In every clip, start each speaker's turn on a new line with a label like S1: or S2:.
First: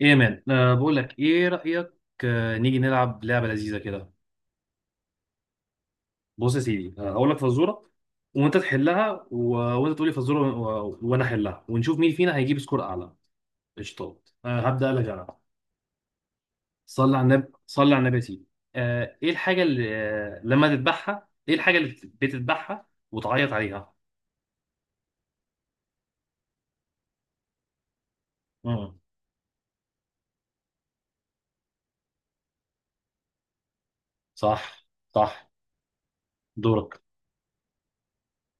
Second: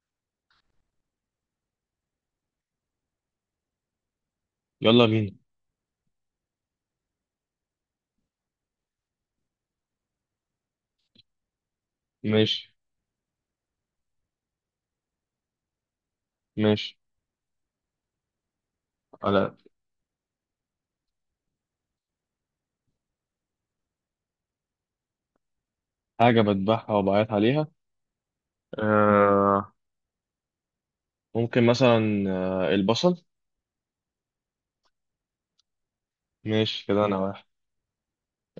S1: ايه يا مان، بقول لك ايه رأيك؟ نيجي نلعب لعبة لذيذة كده.
S2: يلا بينا.
S1: بص يا سيدي، هقول لك فزورة وانت تحلها، وانت تقولي فزورة وانا احلها ونشوف مين فينا هيجيب
S2: ماشي،
S1: سكور اعلى. قشطات. هبدأ لك انا.
S2: ماشي
S1: صلي على النبي صلي على النبي يا سيدي. ايه
S2: على
S1: الحاجة اللي لما تذبحها، ايه الحاجة اللي بتذبحها وتعيط عليها؟
S2: حاجة بذبحها وبعيط عليها.
S1: امم.
S2: آه، ممكن مثلا البصل.
S1: صح، صح.
S2: ماشي
S1: دورك.
S2: كده، أنا واحد.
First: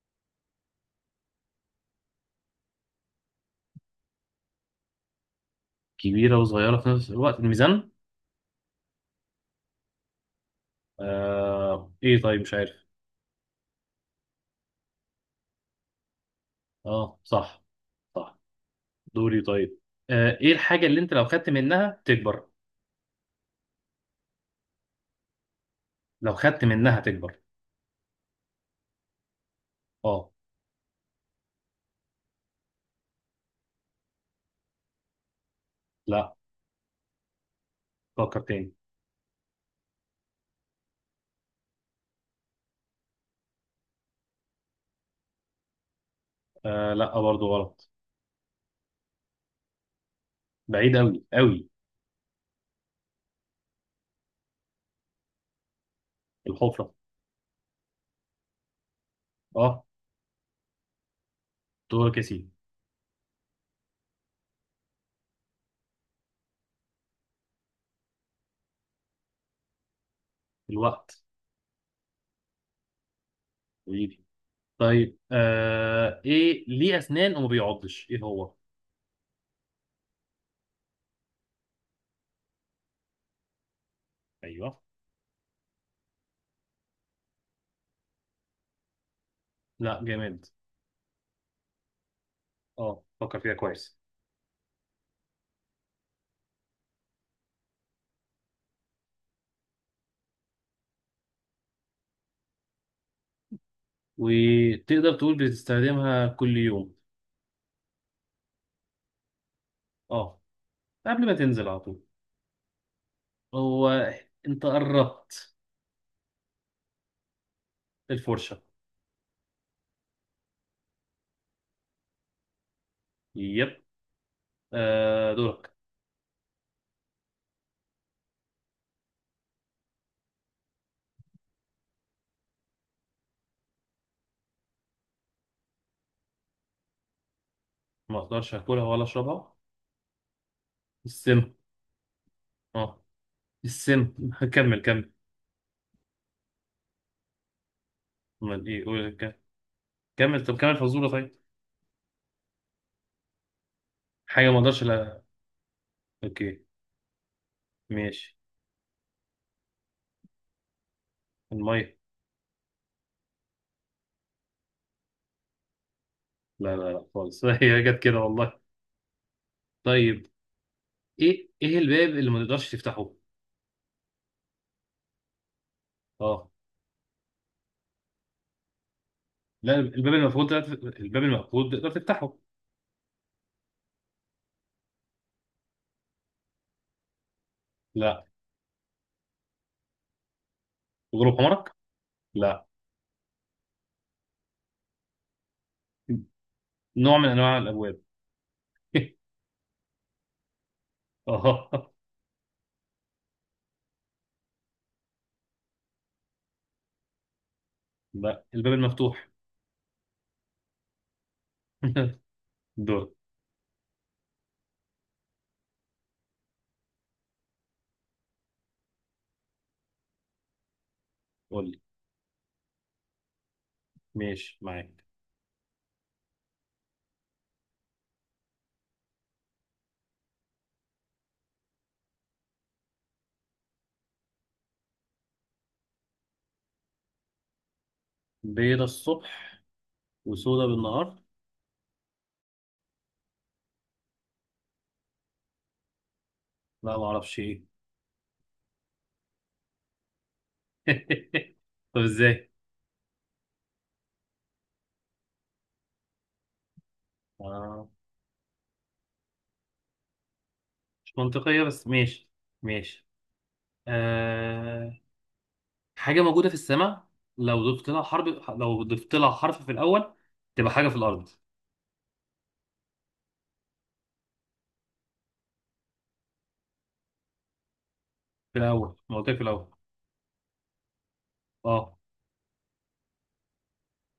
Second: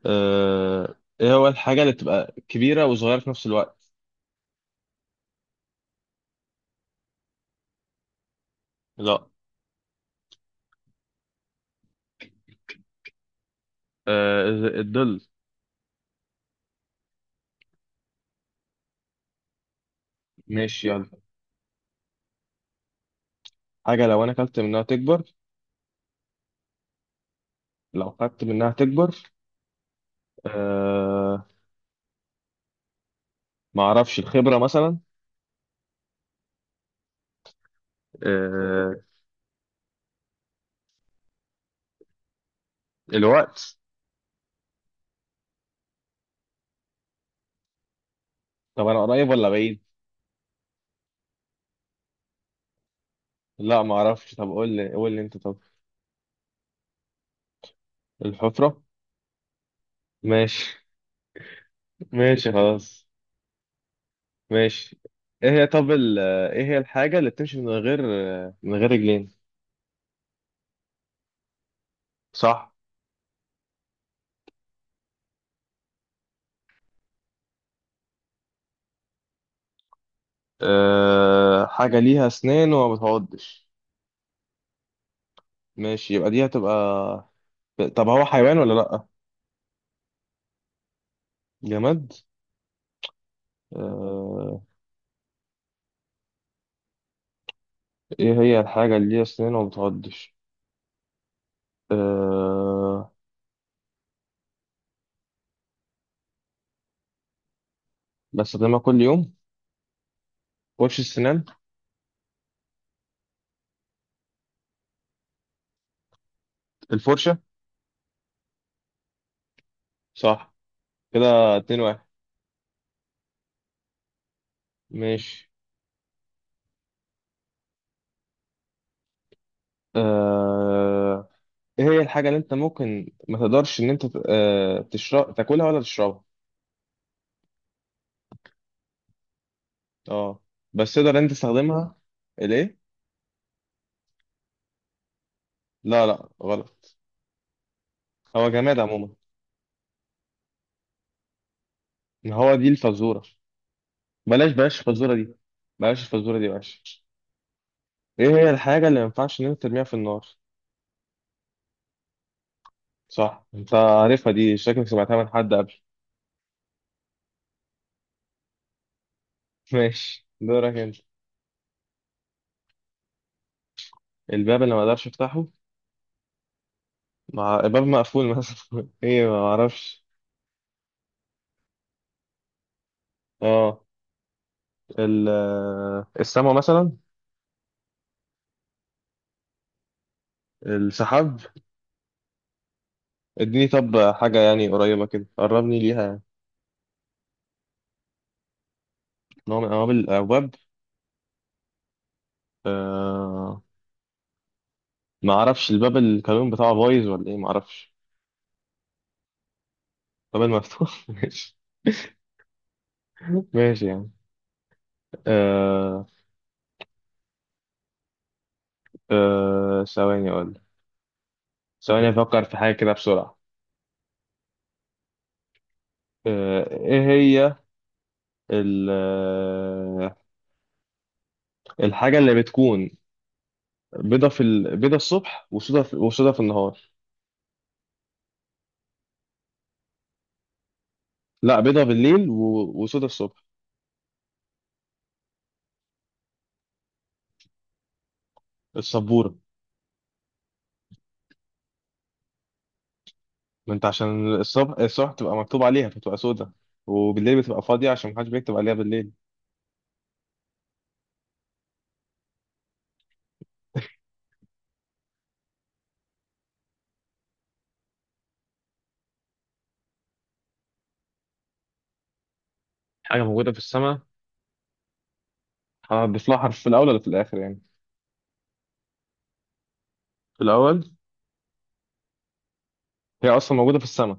S2: آه، إيه هو الحاجة اللي بتبقى كبيرة وصغيرة في نفس الوقت؟
S1: كبيرة وصغيرة في نفس الوقت الميزان.
S2: لا.
S1: ايه؟ طيب مش عارف.
S2: آه، الظل.
S1: اه صح، صح. دوري طيب. ايه الحاجة
S2: ماشي
S1: اللي
S2: يلا.
S1: انت لو خدت منها تكبر؟
S2: حاجة لو أنا أكلت منها تكبر،
S1: لو خدت منها تكبر.
S2: لو خدت منها تكبر.
S1: اه.
S2: آه، معرفش، الخبرة مثلا.
S1: لا، فكر تاني.
S2: آه، الوقت.
S1: لا برضه غلط.
S2: طب أنا قريب ولا بعيد؟
S1: بعيد قوي قوي.
S2: لا معرفش، طب قول لي أنت طب.
S1: الحفرة.
S2: الحفرة.
S1: اه.
S2: ماشي.
S1: دورك يا سيدي.
S2: ماشي خلاص. ماشي. ايه هي طب ايه هي الحاجة اللي بتمشي من غير رجلين.
S1: الوقت.
S2: صح.
S1: حبيبي. طيب، ايه ليه اسنان وما بيعضش، ايه هو؟
S2: حاجة ليها اسنان وما بتعضش.
S1: ايوه.
S2: ماشي، يبقى دي هتبقى، طب هو حيوان ولا لأ،
S1: لا، جامد.
S2: جماد.
S1: اه، فكر فيها كويس.
S2: أه... ايه هي الحاجة اللي ليها اسنان وما بتعضش؟ أه...
S1: وتقدر تقول بتستخدمها كل يوم.
S2: بستخدمها كل يوم.
S1: اه.
S2: فرش
S1: قبل ما
S2: السنان.
S1: تنزل على طول. هو. انت قربت.
S2: الفرشة.
S1: الفرشة.
S2: صح. كده اتنين واحد.
S1: يب.
S2: ماشي.
S1: دورك.
S2: أه... ايه هي الحاجة اللي انت ممكن ما تقدرش ان انت تشرب، تاكلها ولا تشربها؟
S1: ما اقدرش اكلها ولا اشربها.
S2: اه. بس تقدر انت
S1: السم.
S2: تستخدمها. ليه؟
S1: اه. السم. كمل كمل.
S2: لا لا، غلط. هو
S1: امال
S2: جماد
S1: ايه؟
S2: عموما.
S1: كمل. طب كمل فزوره طيب.
S2: ما هو دي الفزورة.
S1: حاجه
S2: بلاش،
S1: ما
S2: بلاش
S1: اقدرش.
S2: الفزورة
S1: لا.
S2: دي، بلاش الفزورة دي،
S1: اوكي.
S2: بلاش. ايه
S1: ماشي.
S2: هي الحاجة اللي ما ينفعش ان انت ترميها في النار؟
S1: الميه.
S2: صح، انت عارفها دي، شكلك سمعتها من حد قبل.
S1: لا لا لا خالص. هي جت كده والله.
S2: ماشي،
S1: طيب،
S2: دورك انت.
S1: ايه الباب اللي ما تقدرش تفتحه؟
S2: الباب اللي ما اقدرش افتحه،
S1: اه.
S2: مع الباب مقفول مثلا. ايه، ما
S1: لا،
S2: اعرفش.
S1: الباب المفروض تقدر تفتحه.
S2: اه. السما مثلا.
S1: لا.
S2: السحاب.
S1: غروب عمرك. لا.
S2: اديني طب حاجة يعني قريبة كده، قربني ليها يعني.
S1: نوع من انواع الابواب.
S2: نوع من أنواع الأبواب.
S1: اه.
S2: آه، ما أعرفش، الباب الكالون بتاعه بايظ ولا إيه، ما أعرفش.
S1: لا، الباب المفتوح.
S2: الباب المفتوح. ماشي.
S1: دور.
S2: ماشي يعني. آه. آه، ثواني أقول،
S1: قول لي.
S2: ثواني أفكر في حاجة كده بسرعة.
S1: ماشي معاك.
S2: آه، إيه هي ال- آه، الحاجة اللي بتكون بيضة في بيضة الصبح وسودة وسودة في النهار.
S1: بيضة الصبح وسودة بالنهار.
S2: لا، بيضة بالليل وسودة الصبح.
S1: لا، ما اعرفش ايه.
S2: السبورة.
S1: طب ازاي؟
S2: ما انت عشان الصبح، بتبقى مكتوب عليها فتبقى سودة، وبالليل بتبقى
S1: آه.
S2: فاضية عشان محدش بيكتب عليها بالليل.
S1: مش منطقية بس ماشي. ماشي. آه. حاجة موجودة في السماء. لو ضفت لها حرف في الأول تبقى حاجة في الأرض.
S2: حاجة موجودة في السماء، هضيف لها حرف في الأول ولا في الآخر يعني؟
S1: في الأول، ما قلت لك في الأول.
S2: في الأول.
S1: اه.
S2: هي أصلا موجودة في السماء.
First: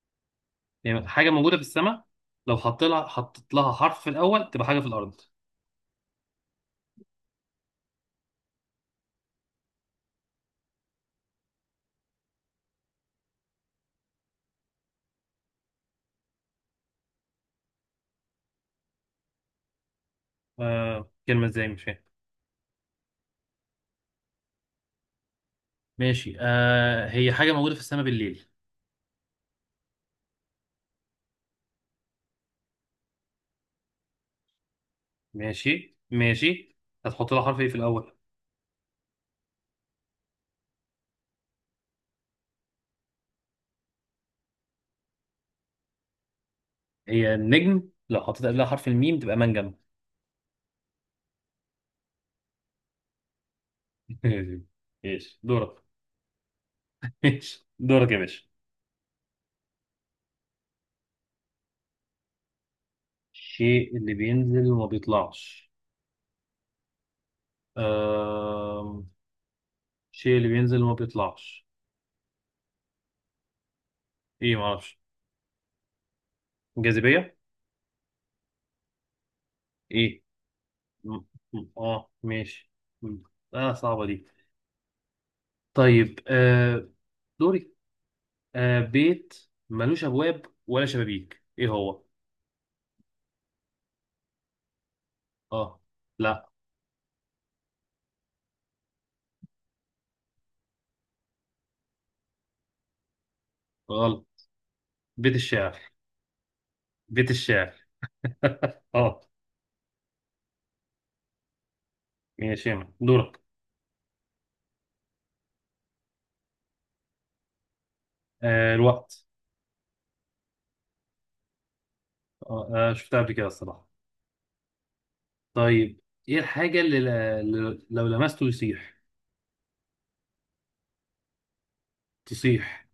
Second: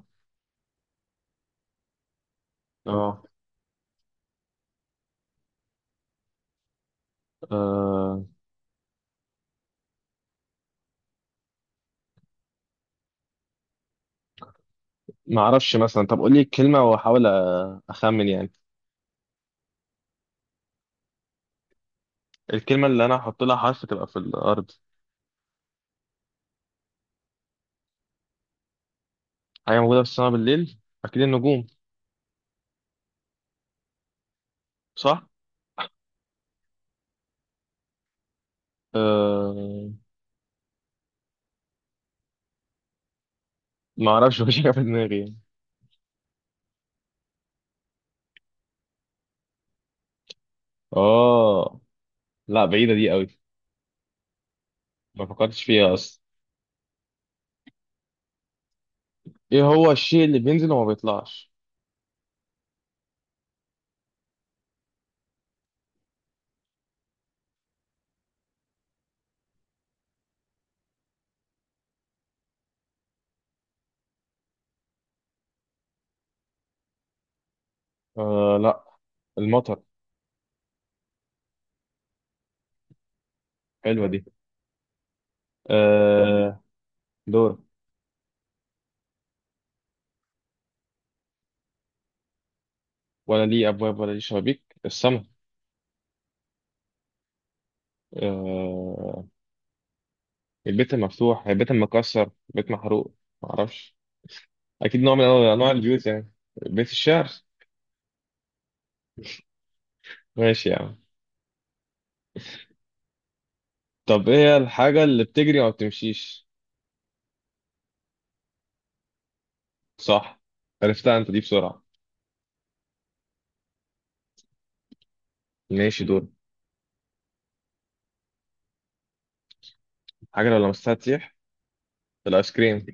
S1: يعني حاجة موجودة في السماء، لو حطيت لها
S2: اه.
S1: حرف في الأول تبقى حاجة في الأرض.
S2: آه، ما أعرفش، مثلا طب قولي الكلمة وأحاول أخمن يعني.
S1: آه. كلمة ازاي؟ مش فاهم.
S2: الكلمة اللي أنا هحط لها حرف تبقى في الأرض.
S1: ماشي. آه. هي حاجة موجودة في السماء بالليل.
S2: حاجة موجودة في السماء بالليل، أكيد النجوم، صح؟
S1: ماشي، ماشي. هتحط لها حرف ايه في الأول؟
S2: أه، ما أعرفش. مفيش حاجة في دماغي يعني.
S1: هي النجم، لو حطيت قبلها حرف الميم تبقى منجم.
S2: آه، لا، بعيدة دي قوي.
S1: ماشي.
S2: ما
S1: ماشي.
S2: فكرتش
S1: دورك.
S2: فيها أصلا.
S1: ماشي دورك يا باشا.
S2: إيه هو الشيء اللي بينزل وما بيطلعش؟
S1: الشيء اللي بينزل وما بيطلعش. أم... الشيء اللي بينزل وما بيطلعش. ايه، معرفش. جاذبية.
S2: آه لا، المطر.
S1: ايه. م- اه ماشي. م- اه
S2: حلوة
S1: صعبة
S2: دي.
S1: دي. طيب،
S2: آه، دور.
S1: دوري. بيت ملوش ابواب ولا شبابيك، ايه هو؟
S2: ولا ليه أبواب ولا ليه شبابيك، السما.
S1: اه. لا،
S2: آه. البيت المفتوح، البيت المكسر، البيت محروق، معرفش.
S1: غلط.
S2: أكيد نوع من
S1: بيت
S2: أنواع
S1: الشعر.
S2: البيوت يعني. بيت الشعر.
S1: بيت الشعر. اه.
S2: ماشي يعني.
S1: ماشي يا مان. دورك.
S2: طب إيه هي الحاجة اللي بتجري وما بتمشيش؟
S1: الوقت.
S2: صح. عرفتها أنت دي بسرعة.
S1: شفتها قبل كده الصراحة. طيب.
S2: ماشي، دور.
S1: ايه الحاجة اللي لو لمسته يصيح؟
S2: حاجة لو لمستها تسيح، الآيس كريم.
S1: تصيح،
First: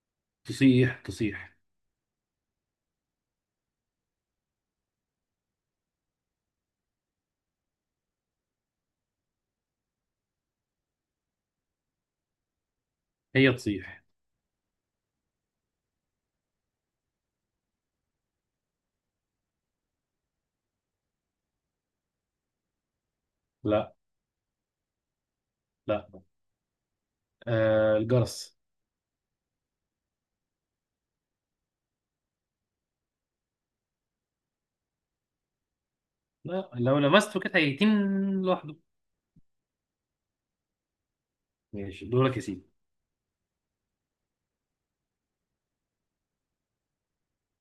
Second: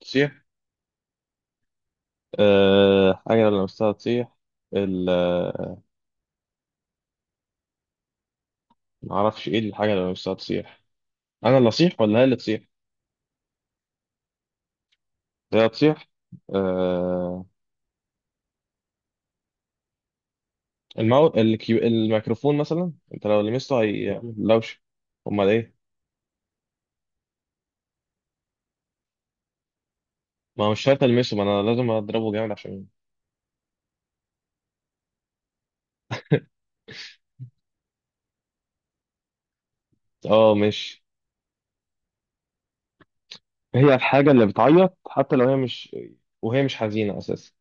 S2: تسيح.
S1: تصيح. تصيح.
S2: آه، حاجة لو لمستها تسيح، ال معرفش إيه الحاجة اللي لو لمستها تسيح. انا اللي اصيح ولا هي اللي تصيح؟
S1: هي تصيح.
S2: هي هتصيح. آه، الميكروفون مثلا، انت لو لمسته
S1: لا.
S2: هي لوش. امال ايه؟
S1: لا. الجرس.
S2: ما هو مش شرط المسه، ما انا لازم اضربه جامد عشان…
S1: لا، لو لمسته كده هيتين لوحده.
S2: اه، مش…
S1: ماشي دورك يا سيدي.
S2: هي الحاجه اللي بتعيط حتى لو هي مش، وهي مش حزينه اساسا.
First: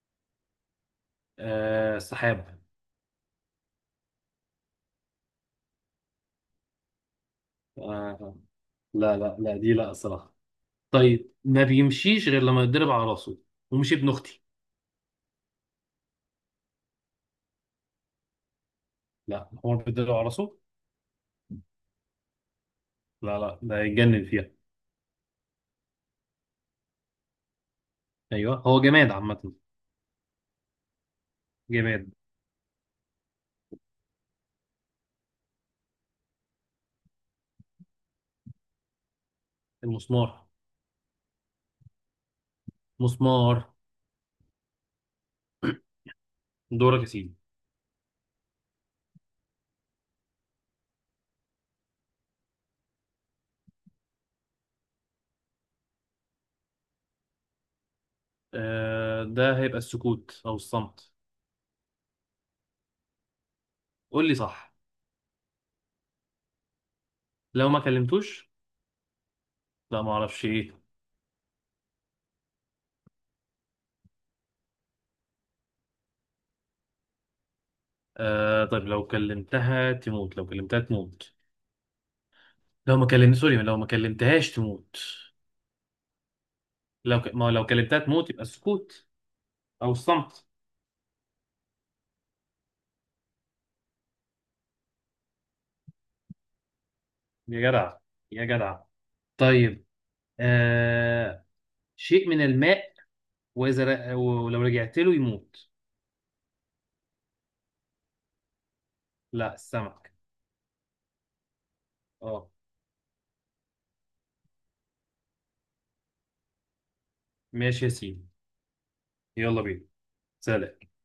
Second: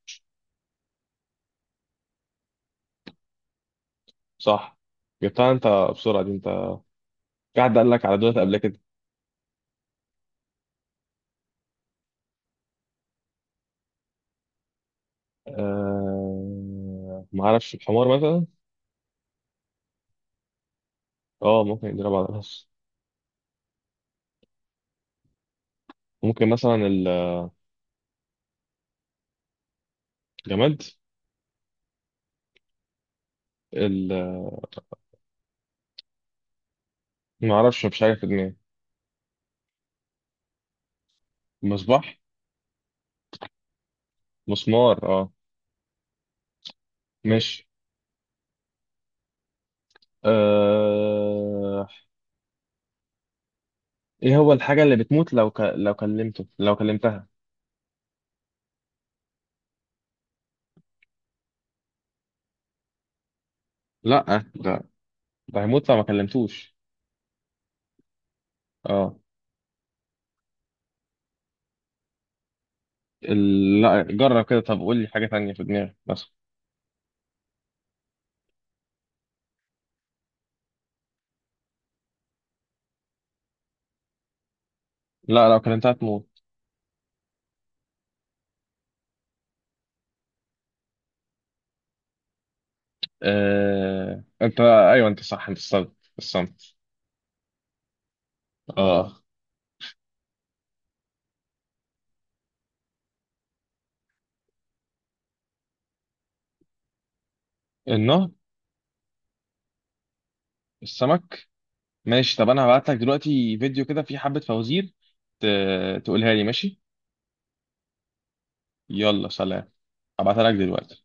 S1: السحاب.
S2: صح. جبتها انت بسرعه دي انت، في حد قال لك على
S1: آه
S2: دولت قبل كده؟
S1: لا لا لا، دي لا الصراحة. طيب، ما بيمشيش غير لما يتضرب على راسه، ومش ابن اختي.
S2: ما اعرفش، الحمار مثلا.
S1: لا، هو بيتضرب على راسه.
S2: اه، ممكن يضرب على الراس.
S1: لا لا، ده يتجنن فيها.
S2: ممكن مثلا.
S1: ايوه هو جماد عامة.
S2: الجماد.
S1: جماد.
S2: ال... ما اعرفش، مش عارف، في دماغي.
S1: المسمار.
S2: المصباح.
S1: مسمار.
S2: مسمار، اه.
S1: دورك يا سيدي.
S2: ماشي. آه... ايه هو الحاجة اللي بتموت لو لو كلمته، لو كلمتها؟
S1: ده هيبقى السكوت او الصمت. قول لي
S2: لا.
S1: صح.
S2: ده، ده هيموت لو ما كلمتوش.
S1: لو ما كلمتوش.
S2: اه.
S1: لا، ما اعرفش ايه.
S2: لا، جرب كده، طب قول لي حاجة تانية في دماغك بس.
S1: طيب، لو كلمتها تموت، لو كلمتها تموت. لو ما كلمت سوري، لو ما كلمتهاش تموت.
S2: لا، لو كلمتها تموت.
S1: لو ك... ما لو كلمتها تموت يبقى السكوت او الصمت.
S2: انت ايوه، انت صح، انت الصمت، الصمت.
S1: يا جدع، يا جدع.
S2: اه.
S1: طيب آه شيء من الماء، واذا ولو رجعت له يموت.
S2: النهر.
S1: لا، السمك.
S2: السمك. ماشي. طب
S1: اه
S2: انا هبعت لك دلوقتي فيديو كده فيه حبة فوازير، ت... تقولها لي، ماشي.
S1: ماشي يا سيدي.
S2: يلا
S1: يلا
S2: سلام.
S1: بينا.
S2: هبعتها لك
S1: سلام.
S2: دلوقتي.